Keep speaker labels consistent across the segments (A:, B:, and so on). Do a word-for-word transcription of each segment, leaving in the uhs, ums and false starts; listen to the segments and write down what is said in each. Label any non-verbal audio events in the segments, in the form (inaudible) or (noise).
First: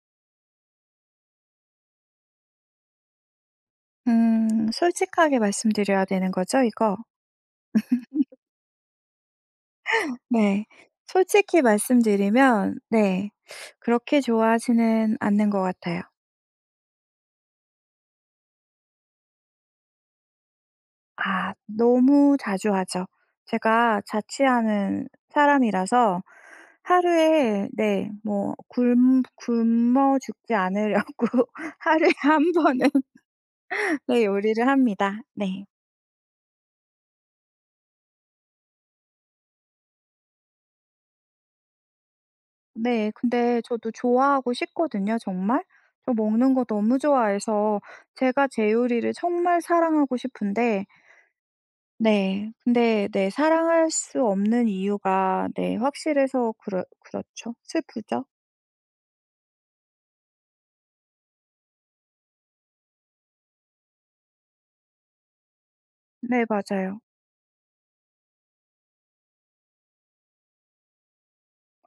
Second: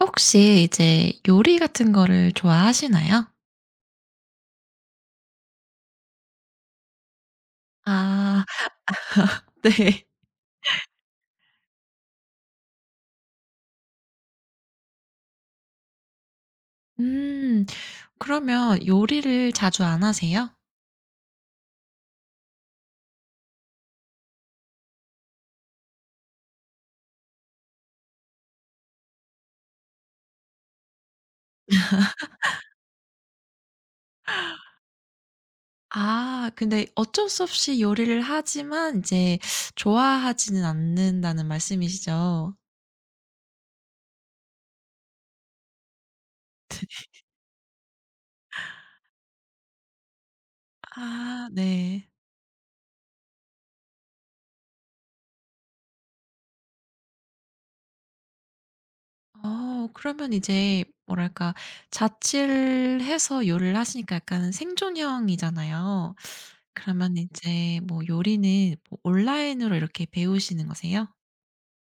A: 혹시 이제 요리 같은 거를 좋아하시나요?
B: 음. 솔직하게 말씀드려야 되는 거죠, 이거?
A: 아. (laughs) 네.
B: 네. 솔직히 말씀드리면 네, 그렇게 좋아하지는 않는 것 같아요.
A: 음. 그러면 요리를 자주 안 하세요?
B: 아, 너무 자주 하죠. 제가 자취하는 사람이라서 하루에 네 뭐 굶 굶어 죽지 않으려고 (laughs) 하루에 한 번은 (laughs) 네, 요리를 합니다. 네.
A: 아. 근데 어쩔 수 없이 요리를 하지만 이제 좋아하지는 않는다는 말씀이시죠?
B: 네. 근데 저도 좋아하고 싶거든요 정말. 저 먹는 거 너무 좋아해서 제가 제 요리를 정말 사랑하고 싶은데
A: 아 네.
B: 네, 근데 네, 사랑할 수 없는 이유가 네 확실해서 그렇 그렇죠. 슬프죠.
A: 어 그러면 이제 뭐랄까 자취를 해서 요리를 하시니까 약간 생존형이잖아요.
B: 네, 맞아요.
A: 그러면 이제 뭐 요리는 뭐 온라인으로 이렇게 배우시는 거세요?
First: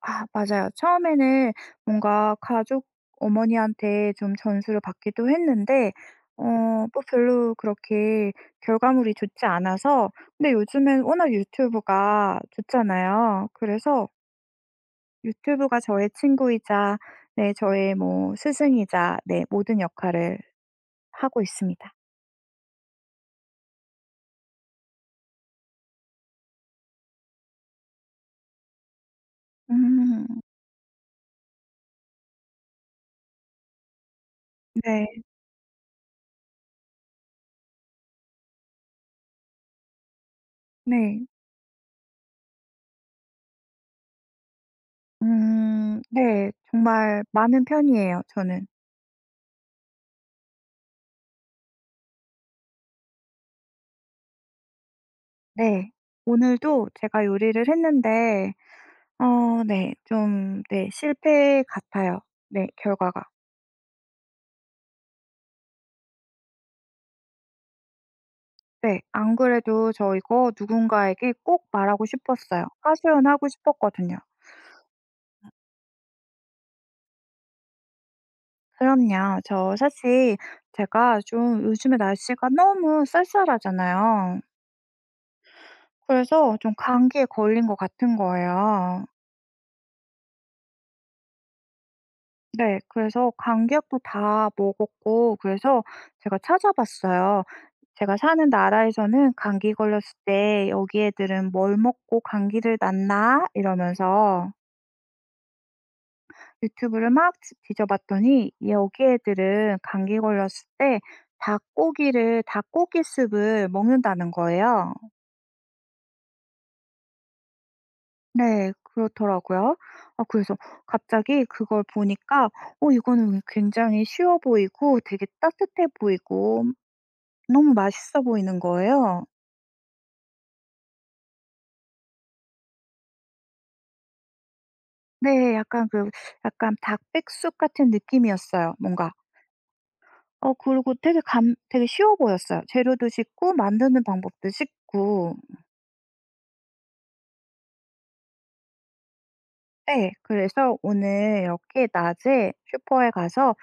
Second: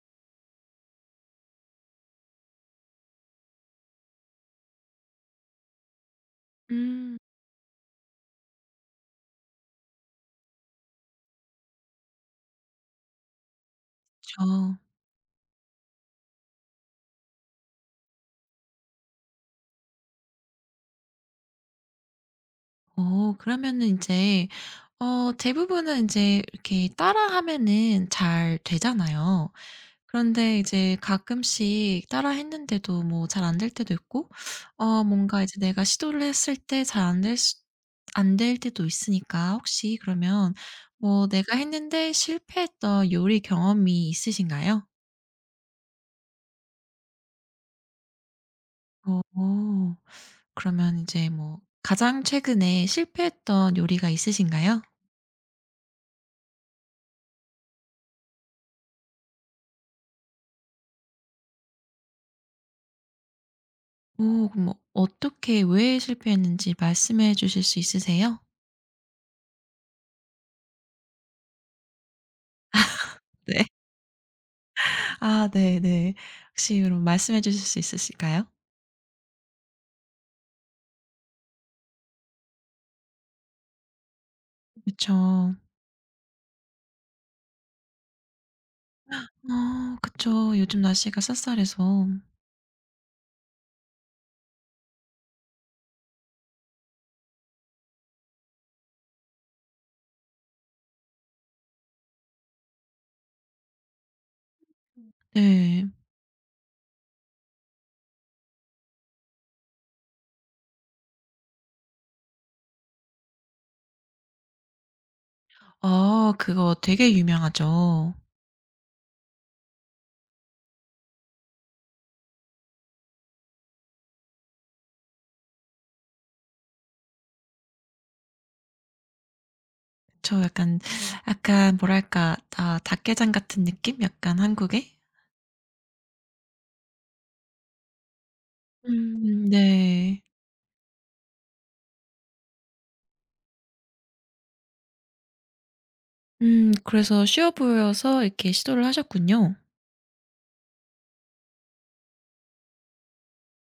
B: 아, 맞아요. 처음에는 뭔가 가족, 어머니한테 좀 전수를 받기도 했는데, 어 뭐
A: 음.
B: 별로 그렇게 결과물이 좋지 않아서. 근데 요즘엔 워낙 유튜브가 좋잖아요. 그래서
A: 그쵸.
B: 유튜브가 저의 친구이자 네, 저의 뭐 스승이자 네, 모든 역할을 하고 있습니다.
A: 어 그러면은 이제 어 대부분은 이제 이렇게 따라하면은 잘 되잖아요.
B: 음.
A: 그런데 이제 가끔씩 따라했는데도 뭐 잘 안 될 때도 있고 어
B: 네.
A: 뭔가 이제 내가 시도를 했을 때 잘 안 될 수 안 될 때도 있으니까 혹시 그러면
B: 네.
A: 뭐 내가 했는데 실패했던 요리 경험이 있으신가요?
B: 음, 네. 정말 많은 편이에요 저는.
A: 어. 어, 그러면 이제 뭐 가장 최근에 실패했던 요리가 있으신가요?
B: 네. 오늘도 제가 요리를 했는데 어 네 좀 네, 실패 같아요. 네, 결과가.
A: 오, 그럼 어떻게 왜 실패했는지 말씀해 주실 수 있으세요?
B: 네. 안 그래도 저 이거 누군가에게 꼭 말하고 싶었어요.
A: (laughs)
B: 하소연하고
A: 네.
B: 싶었거든요.
A: 아 네네. 혹시 그럼 말씀해 주실 수 있으실까요?
B: 그럼요. 저 사실 제가 좀 요즘에 날씨가 너무 쌀쌀하잖아요.
A: 그쵸.
B: 그래서 좀 감기에 걸린 것 같은 거예요.
A: 아 그쵸. 요즘 날씨가 쌀쌀해서.
B: 네. 그래서 감기약도 다 먹었고, 그래서 제가 찾아봤어요. 제가 사는 나라에서는 감기 걸렸을 때 "여기 애들은 뭘 먹고 감기를 낫나?" 이러면서
A: 네.
B: 유튜브를 막 지 뒤져봤더니, 여기 애들은 감기 걸렸을 때 닭고기를 닭고기 스уп을 먹는다는 거예요.
A: 아 그거 되게 유명하죠.
B: 네. 그렇더라고요. 아, 그래서 갑자기 그걸 보니까 어, 이거는 굉장히 쉬워 보이고 되게 따뜻해 보이고 너무 맛있어 보이는 거예요.
A: 그쵸. 약간 약간 뭐랄까 아 닭게장 같은 느낌? 약간 한국의?
B: 네. 약간 그, 약간 닭백숙 같은 느낌이었어요 뭔가.
A: 음 네.
B: 어, 그리고 되게 감 되게 쉬워 보였어요. 재료도 쉽고 만드는 방법도 쉽고.
A: 음 그래서 쉬워 보여서 이렇게 시도를 하셨군요.
B: 네, 그래서 오늘 이렇게 낮에 슈퍼에 가서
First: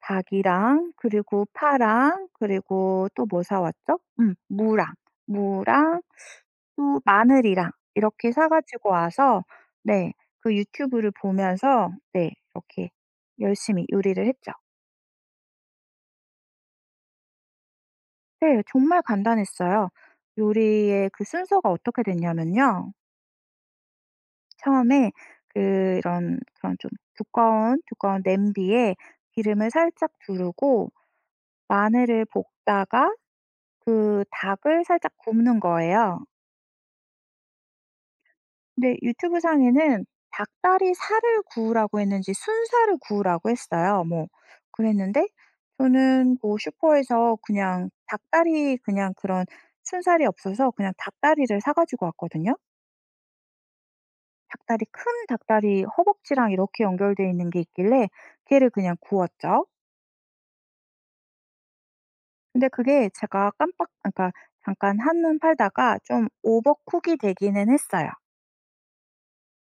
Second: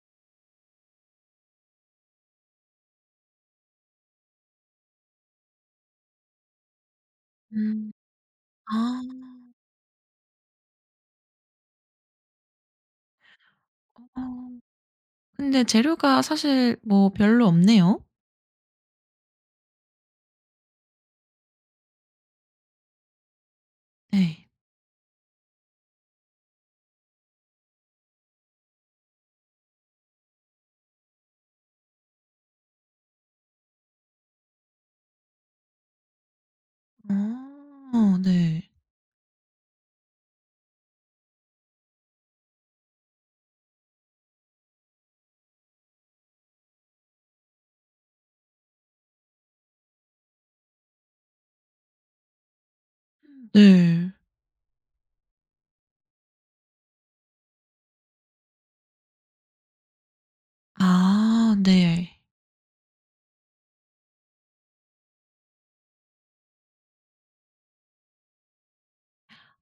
B: 닭이랑 그리고 파랑 그리고 또 뭐 사 왔죠? 음, 무랑, 무랑 또 마늘이랑
A: 음.
B: 이렇게 사 가지고
A: 아.
B: 와서 네, 그 유튜브를 보면서 네 이렇게 열심히 요리를 했죠.
A: 어. 근데 재료가 사실 뭐 별로 없네요.
B: 네, 정말 간단했어요. 요리의 그 순서가 어떻게 됐냐면요,
A: 네.
B: 처음에 그런 그런 좀 두꺼운 두꺼운 냄비에 기름을 살짝 두르고 마늘을 볶다가 그 닭을 살짝 굽는 거예요.
A: 어 네.
B: 근데 유튜브 상에는 닭다리 살을 구우라고 했는지 순살을 구우라고 했어요. 뭐 그랬는데, 저는 뭐 슈퍼에서 그냥 닭다리, 그냥 그런 순살이 없어서 그냥 닭다리를 사 가지고 왔거든요.
A: 네.
B: 닭다리, 큰 닭다리 허벅지랑 이렇게 연결되어 있는 게 있길래 걔를 그냥 구웠죠.
A: 아 네.
B: 근데 그게 제가 깜빡, 아, 그러니까 잠깐 한눈 팔다가 좀 오버쿡이 되기는 했어요.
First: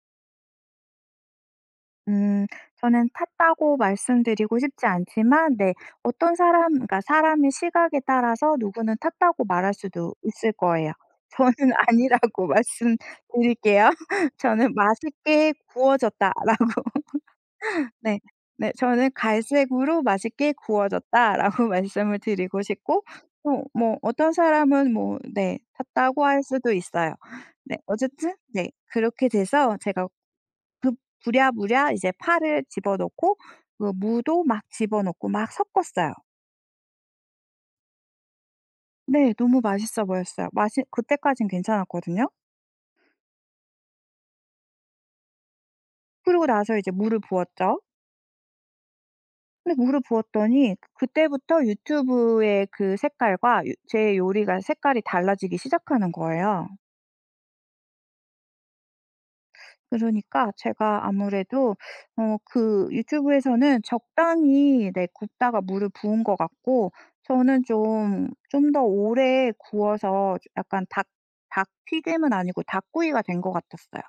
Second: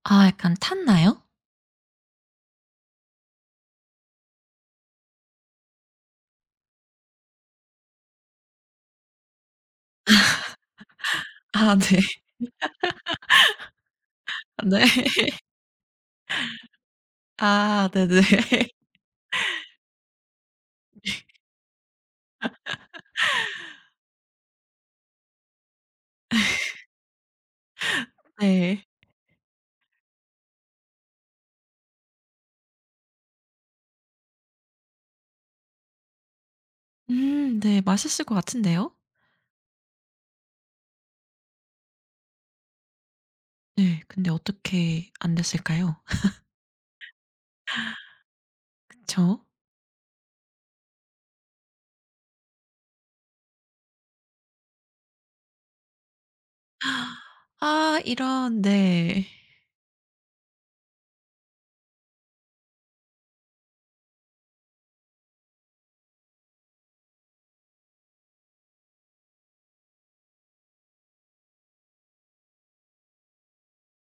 A: 아 약간 탔나요?
B: 음, 저는 탔다고 말씀드리고 싶지 않지만 네, 어떤 사람, 그러니까 사람의 시각에 따라서 누구는 탔다고 말할 수도 있을 거예요. 저는
A: 아
B: (laughs)
A: 네.
B: 아니라고 말씀드릴게요. (laughs)
A: (laughs)
B: 저는
A: 네.
B: '맛있게 구워졌다.'라고.
A: 아 네네.
B: 네. 네.
A: (laughs)
B: 저는 "갈색으로 맛있게 구워졌다."라고 (laughs) 말씀을 드리고 싶고, 또 뭐 어떤 사람은 뭐 네 탔다고 할 수도 있어요. 네, 어쨌든 네
A: 네.
B: 그렇게 돼서 제가 급, 부랴부랴 이제 파를 집어넣고 그 무도 막 집어넣고 막 섞었어요.
A: 음 네. 맛있을 것 같은데요.
B: 네, 너무 맛있어 보였어요. 맛이 그때까진 괜찮았거든요.
A: 네. 근데 어떻게 안 됐을까요? (laughs)
B: 그러고 나서 이제 물을 부었죠.
A: 그죠
B: 근데 물을 부었더니 그때부터 유튜브의 그 색깔과 유 제 요리가 색깔이 달라지기 시작하는 거예요.
A: 아 이런. 네.
B: 그러니까 제가 아무래도 어, 그 유튜브에서는 적당히 네 굽다가 물을 부은 것 같고, 저는 좀 좀 더 오래 구워서 약간 닭 닭 튀김은 아니고 닭구이가 된 것 같았어요.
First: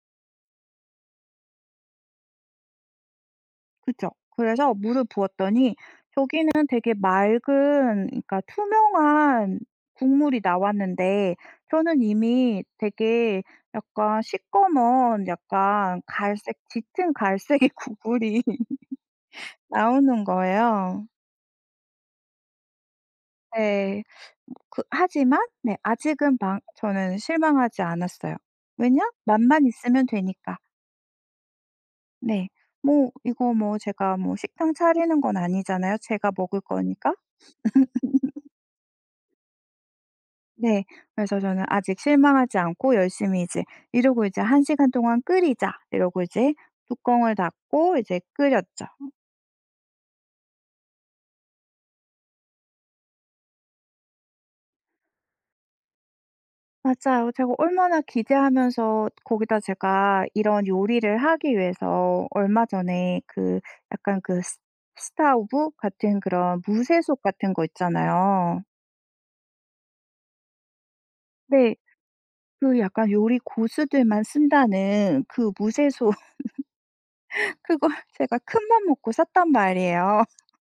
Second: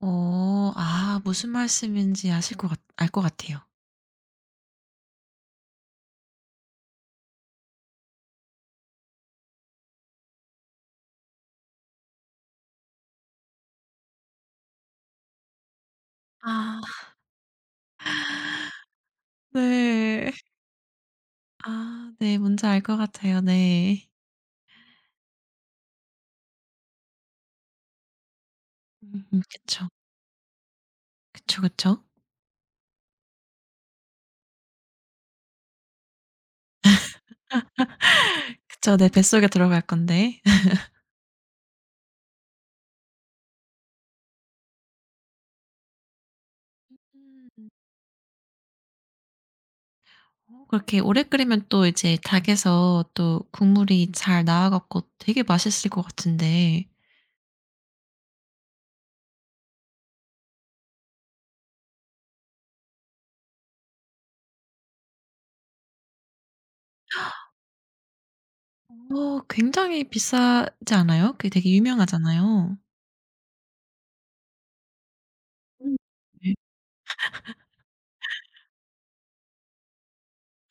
A: 어 아 무슨 말씀인지 아실 것 같 알 것 같아요.
B: 그죠. 그래서 물을 부었더니 저기는 되게 맑은, 그러니까 투명한 국물이 나왔는데, 저는 이미 되게 약간 시꺼먼, 약간 갈색,
A: 아.
B: 짙은 갈색의 국물이 (laughs)
A: (laughs)
B: 나오는
A: 네.
B: 거예요.
A: 아 네. 뭔지 알 것 같아요.
B: 네.
A: 네.
B: 그, 하지만 네 아직은 망 저는 실망하지 않았어요. 왜냐?
A: 음. (laughs) 음
B: 맛만
A: 그쵸.
B: 있으면 되니까.
A: 그쵸, 그쵸.
B: 네. 뭐 이거 뭐 제가 뭐 식당 차리는 건 아니잖아요. 제가 먹을 거니까.
A: 그쵸. 네. 뱃속에 들어갈 건데. (laughs)
B: 네. 그래서 저는 아직 실망하지 않고 열심히 이제 이러고, '이제 한 시간 동안 끓이자.' 이러고 이제 뚜껑을
A: 음.
B: 닫고 이제 끓였죠.
A: 어 그렇게 오래 끓이면 또 이제 닭에서 또 국물이 잘 나와 갖고 되게 맛있을 것 같은데.
B: 맞아요. 제가 얼마나 기대하면서. 거기다 제가 이런 요리를 하기 위해서 얼마 전에 그 약간 그 스 스타우브 같은 그런 무쇠솥 같은 거 있잖아요.
A: 어. 어 굉장히 비싸지 않아요? 그게 되게
B: 네.
A: 유명하잖아요.
B: 그 약간 요리 고수들만 쓴다는 그
A: 음.
B: 무쇠솥,
A: 네.
B: (laughs) 그걸 제가 큰 맘 먹고 샀단 말이에요.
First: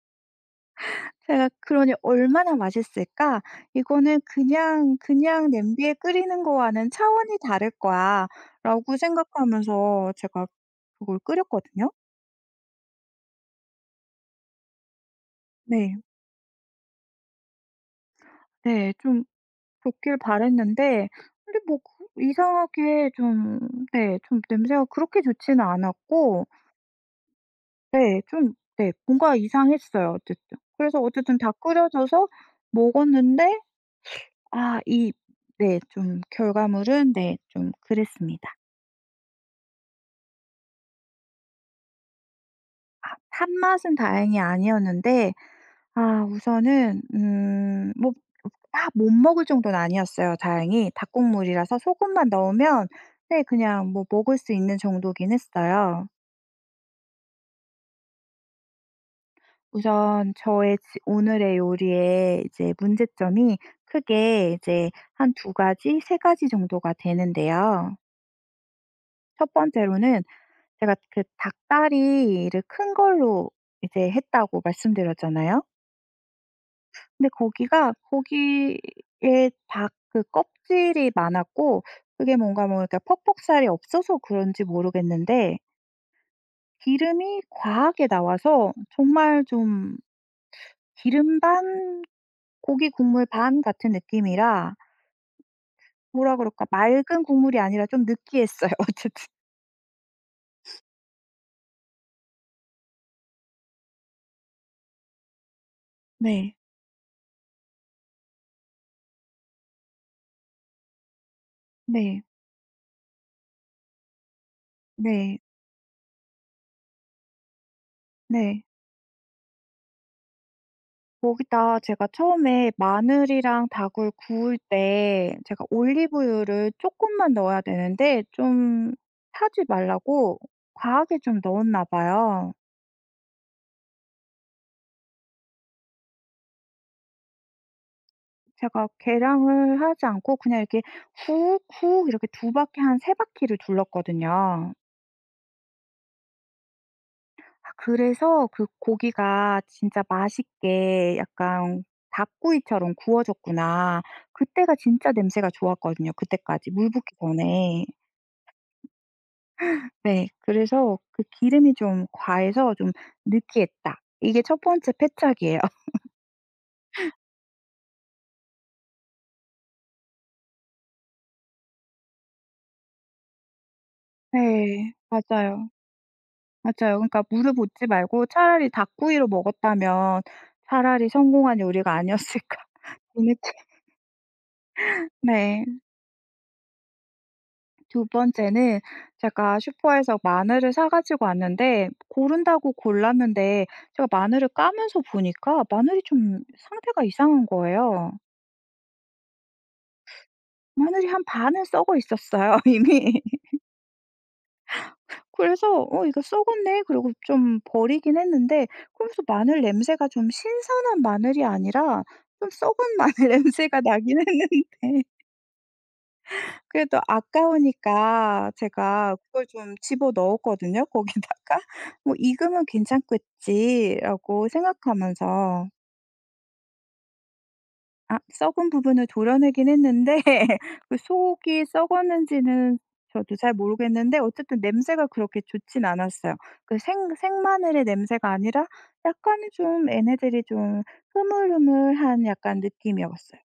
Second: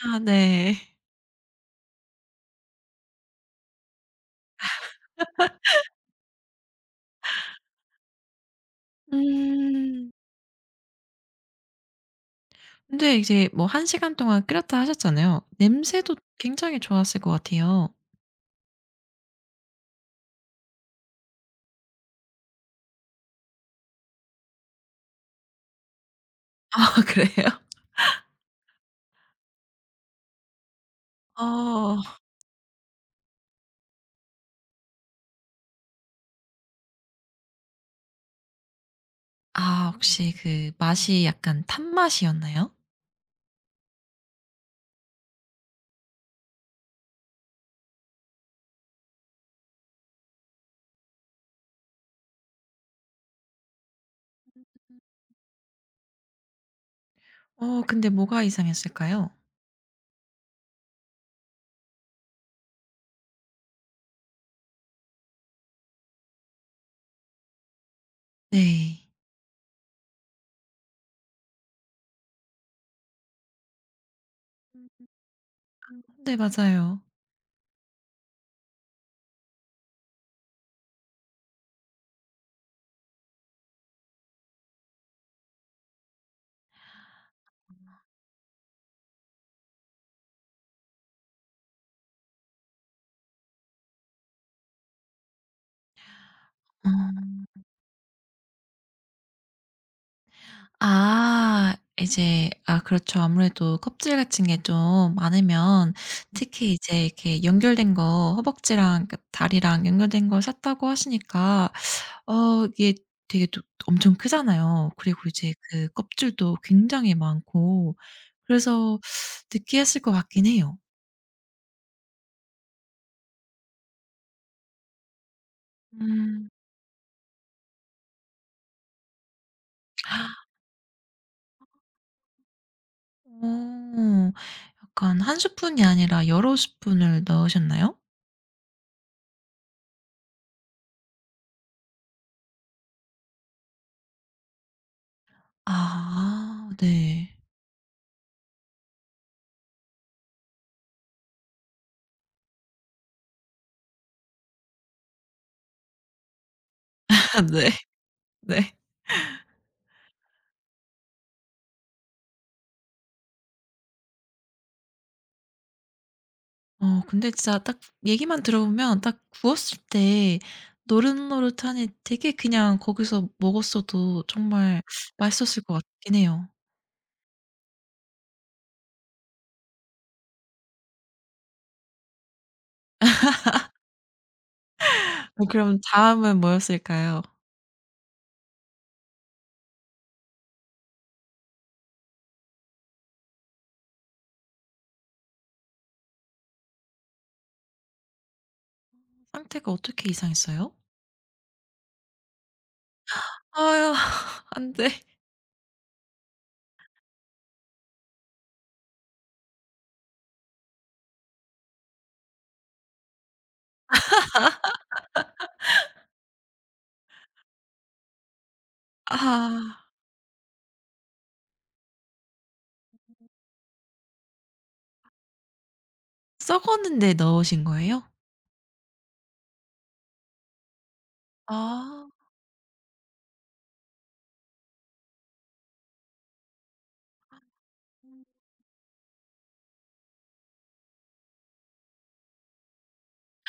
A: 아 네.
B: 제가 그러니 '얼마나 맛있을까? 이거는 그냥, 그냥 냄비에 끓이는 거와는 차원이 다를 거야.'라고
A: 음.
B: 생각하면서 제가 그걸 끓였거든요.
A: 근데 이제 뭐 한 시간 동안 끓였다 하셨잖아요.
B: 네.
A: 냄새도 굉장히 좋았을 것 같아요.
B: 네. 좀 좋길 바랐는데, 근데 뭐 그 이상하게 좀 네 좀 냄새가 그렇게 좋지는 않았고
A: (laughs) 아 그래요?
B: 네 좀 네, 뭔가 이상했어요 어쨌든. 그래서 어쨌든 다
A: 어.
B: 끓여져서 먹었는데, 아 이, 네 좀 결과물은 네 좀 그랬습니다.
A: 아 혹시 그 맛이 약간 탄 맛이었나요?
B: 아맛은 다행히 아니었는데, 아 우선은 음 뭐 다 못 먹을 정도는 아니었어요 다행히. 닭국물이라서 소금만 넣으면 네 그냥 뭐 먹을 수 있는 정도긴 했어요.
A: 어 근데 뭐가 이상했을까요?
B: 우선 저의 지 오늘의 요리의 이제 문제점이 크게 이제 한 두 가지, 세 가지 정도가 되는데요.
A: 네.
B: 첫 번째로는 제가 그 닭다리를 큰 걸로 이제 했다고 말씀드렸잖아요.
A: 네 맞아요.
B: 근데 거기가 고기에 닭 그 껍질이 많았고 그게 뭔가 뭐 이렇게 퍽퍽살이 없어서 그런지 모르겠는데 기름이 과하게 나와서 정말 좀 기름 반 고기 국물 반 같은 느낌이라 뭐라 그럴까, 맑은
A: 어.
B: 국물이 아니라 좀 느끼했어요 (laughs) 어쨌든.
A: 아 이제 아 그렇죠. 아무래도 껍질 같은 게 좀 많으면
B: 네.
A: 특히 이제 이렇게 연결된 거 허벅지랑 그 다리랑 연결된 걸 샀다고 하시니까
B: 네.
A: 어 이게 되게 또 엄청 크잖아요. 그리고
B: 네.
A: 이제 그 껍질도 굉장히 많고
B: 네.
A: 그래서 느끼했을 것 같긴 해요.
B: 거기다 제가 처음에 마늘이랑 닭을 구울 때 제가
A: 음.
B: 올리브유를 조금만 넣어야 되는데 좀 타지 말라고 과하게 좀 넣었나 봐요.
A: 어. 약간 한 스푼이 아니라 여러 스푼을 넣으셨나요?
B: 제가 계량을 하지 않고 그냥 이렇게 훅훅 이렇게 두 바퀴, 한 세 바퀴를 둘렀거든요.
A: 아 네.
B: 아, 그래서 그 고기가 진짜 맛있게 약간 '닭구이처럼 구워졌구나.' 그때가 진짜 냄새가 좋았거든요, 그때까지 물 붓기
A: (laughs) 네.
B: 전에.
A: 네.
B: 네. 그래서 그 기름이 좀 과해서 좀 느끼했다. 이게 첫 번째 패착이에요.
A: 어 근데 진짜 딱 얘기만 들어보면 딱 구웠을 때 노릇노릇하니 되게 그냥 거기서 먹었어도
B: (laughs)
A: 정말
B: 네.
A: 맛있었을
B: 맞아요.
A: 것 같긴 해요.
B: 맞아요. 그러니까 무릎 붓지 말고 차라리 닭구이로 먹었다면 차라리 성공한 요리가 아니었을까. (laughs) 뒤,
A: 어
B: 네.
A: 그럼 다음은 뭐였을까요?
B: 두 번째는 제가 슈퍼에서 마늘을 사 가지고 왔는데 고른다고 골랐는데 제가 마늘을 까면서 보니까 마늘이 좀 상태가 이상한 거예요.
A: 상태가 어떻게 이상했어요?
B: 마늘이 한 반은 썩어 있었어요 (laughs) 이미.
A: 아유 (laughs) 안 돼.
B: 그래서 '어, 이거 썩었네.' 그리고 좀 버리긴 했는데, 그러면서 마늘 냄새가 좀 신선한 마늘이 아니라 좀 썩은 (laughs) 마늘 냄새가 나긴 했는데, 그래도 아까우니까 제가 그걸 좀
A: 아
B: 집어 넣었거든요 거기다가. '뭐 익으면 괜찮겠지.'라고 생각하면서.
A: 썩었는데 넣으신 거예요?
B: 아, 썩은 부분을 도려내긴 했는데 (laughs) 그 속이
A: 아.
B: 썩었는지는 저도 잘 모르겠는데, 어쨌든 냄새가 그렇게 좋진 않았어요. 그 생 생마늘의 냄새가 아니라 약간 좀 얘네들이 좀 흐물흐물한 약간 느낌이었어요.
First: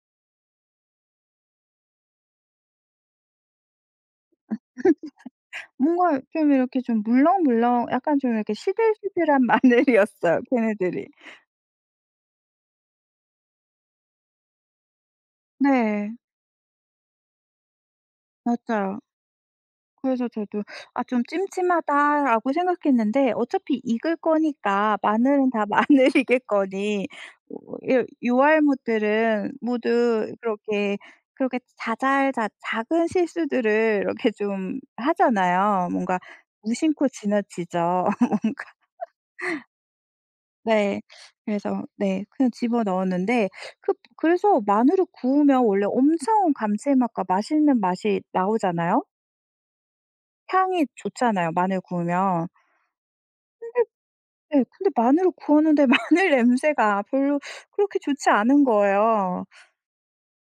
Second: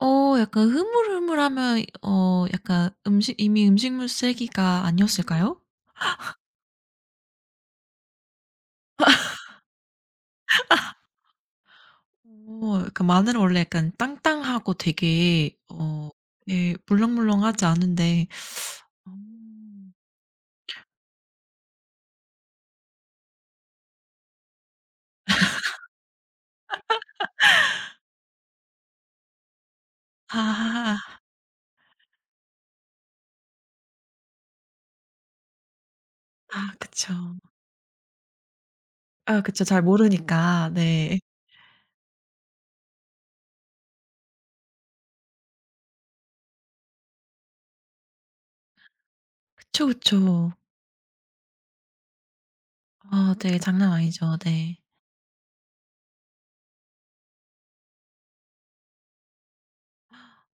A: 어 약간 흐물흐물하면 어 약간 음식 이미 음식물 쓰레기가 아니었을까요?
B: 뭔가 좀 이렇게 좀 물렁물렁, 약간 좀 이렇게 시들시들한 (laughs) 마늘이었어요 걔네들이.
A: 어 음. 약간 마늘은 원래 약간 땅땅하고 되게 어
B: 네.
A: 예 물렁물렁하지 않은데.
B: 맞아요.
A: 음.
B: 그래서 저도 '아, 좀 찜찜하다.'라고 생각했는데, 어차피 익을 거니까 마늘은 다 (laughs) 마늘이겠거니. 뭐 요, 요알못들은 모두 그렇게,
A: 아.
B: 그렇게 자잘자 작은 실수들을 이렇게 좀 하잖아요. 뭔가
A: 아
B: 무심코
A: 그쵸.
B: 지나치죠. (laughs) 뭔가,
A: 아 그쵸. 잘 모르니까.
B: 네.
A: 네.
B: 그래서 네 그냥 집어넣었는데, 그 그래서 마늘을 구우면 원래 엄청 감칠맛과 맛있는 맛이 나오잖아요.
A: 그쵸, 그쵸.
B: 향이 좋잖아요 마늘 구우면.
A: 아 되게 아. 장난 아니죠.
B: 네.
A: 네.
B: 근데 마늘을 구웠는데 (laughs) 마늘 냄새가 별로 그렇게 좋지 않은 거예요.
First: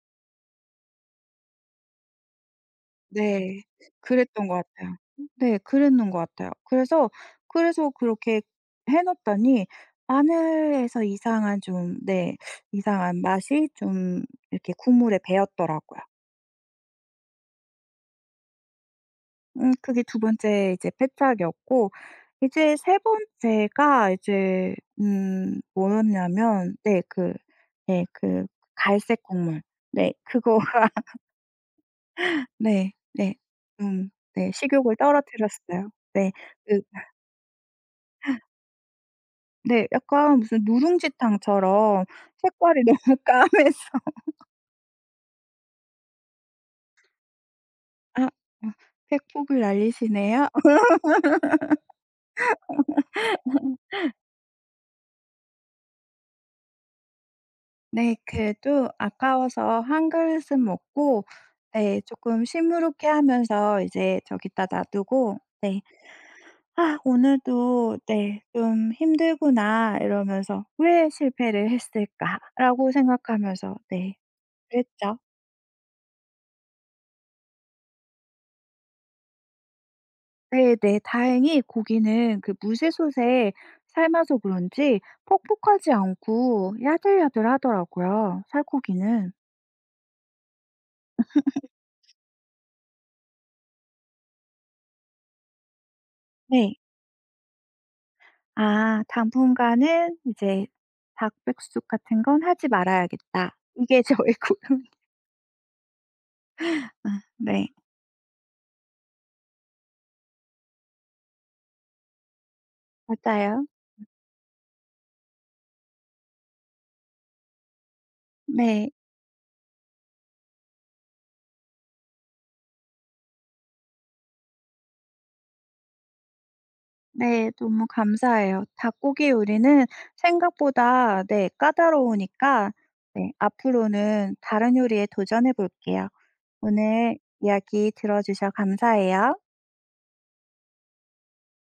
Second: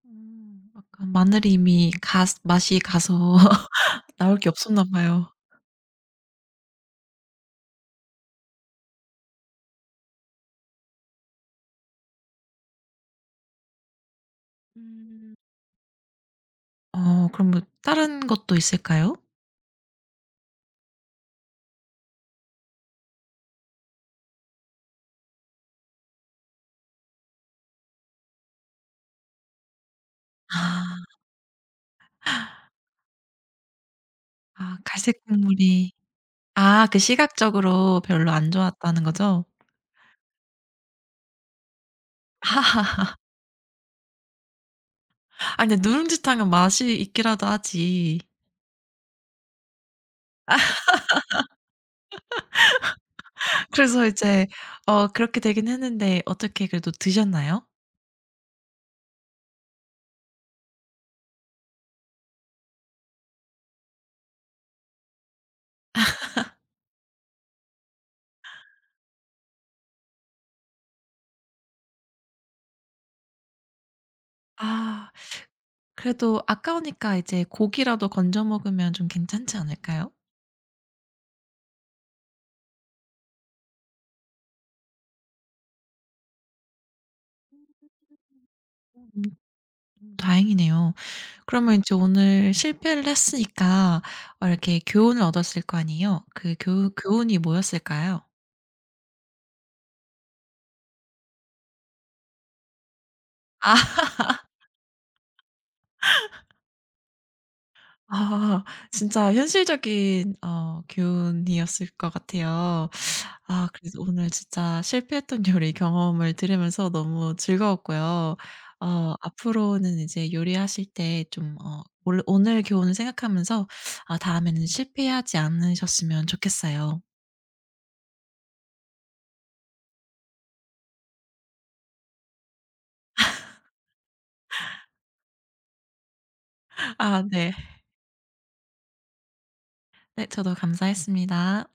A: 음. 약간 마늘이 이미 가스 맛이 가서
B: 네.
A: (laughs) 나올 게
B: 그랬던 것
A: 없었나
B: 같아요.
A: 봐요.
B: 네. 그랬는 것 같아요. 그래서, 그래서 그렇게 해 놓았더니 마늘에서 이상한 좀 네 이상한 맛이 좀 이렇게 국물에
A: 음.
B: 배었더라고요.
A: 어 그럼 뭐 다른 것도 있을까요?
B: 음, 그게 두 번째 이제 패착이었고, 이제 세 번째가 이제 음 뭐였냐면 네 그, 네 그 갈색 국물, 네 그거,
A: 아.
B: 네. 네. 음 네.
A: 아
B: 식욕을
A: 갈색
B: 떨어뜨렸어요.
A: 국물이
B: 네. 그
A: 아 그 시각적으로 별로 안 좋았다는 거죠?
B: 네 약간 무슨 누룽지탕처럼 색깔이 너무 (laughs)
A: (laughs)
B: 까매서.
A: 아니 근데 누룽지탕은 맛이 있기라도 하지.
B: 아아폭을 날리시네요.
A: 그래서 이제 어 그렇게 되긴 했는데 어떻게 그래도 드셨나요?
B: 네. 그래도 아까워서 한 그릇은 먹고 네 쪼끔 시무룩해 하면서 이제 저기다 놔두고 네 '아, 오늘도 네 좀 힘들구나.' 이러면서 '왜 실패를 했을까?'라고 생각하면서 네
A: 아
B: 그랬죠.
A: 그래도 아까우니까 이제 고기라도 건져 먹으면 좀 괜찮지 않을까요?
B: 네네. 다행히 고기는 그 무쇠솥에 삶아서 그런지 퍽퍽하지 않고 야들야들하더라고요,
A: 음
B: 살코기는.
A: 다행이네요. 그러면 인제 오늘 실패를 했으니까 어 이렇게 교훈을 얻었을 거 아니에요? 그
B: 네.
A: 교 교훈이 뭐였을까요?
B: 아, 당분간은 이제 '닭백숙 같은 건 하지 말아야겠다.'
A: 아!
B: 이게 (laughs) 저의 고민. 네.
A: 아 진짜 현실적인 어 교훈이었을 것 같아요.
B: 맞아요.
A: 아 그래서 오늘 진짜 실패했던 요리 경험을 들으면서 너무 즐거웠고요.
B: 네.
A: 어 앞으로는 이제 요리하실 때 좀 어 올 오늘 교훈을 생각하면서 아 다음에는 실패하지 않으셨으면 좋겠어요.
B: 네, 너무 감사해요. 닭고기 요리는 생각보다 네 까다로우니까 네 앞으로는 다른 요리에 도전해 볼게요. 오늘
A: 아 네.
B: 이야기 들어주셔 감사해요.
A: 네 저도 감사했습니다.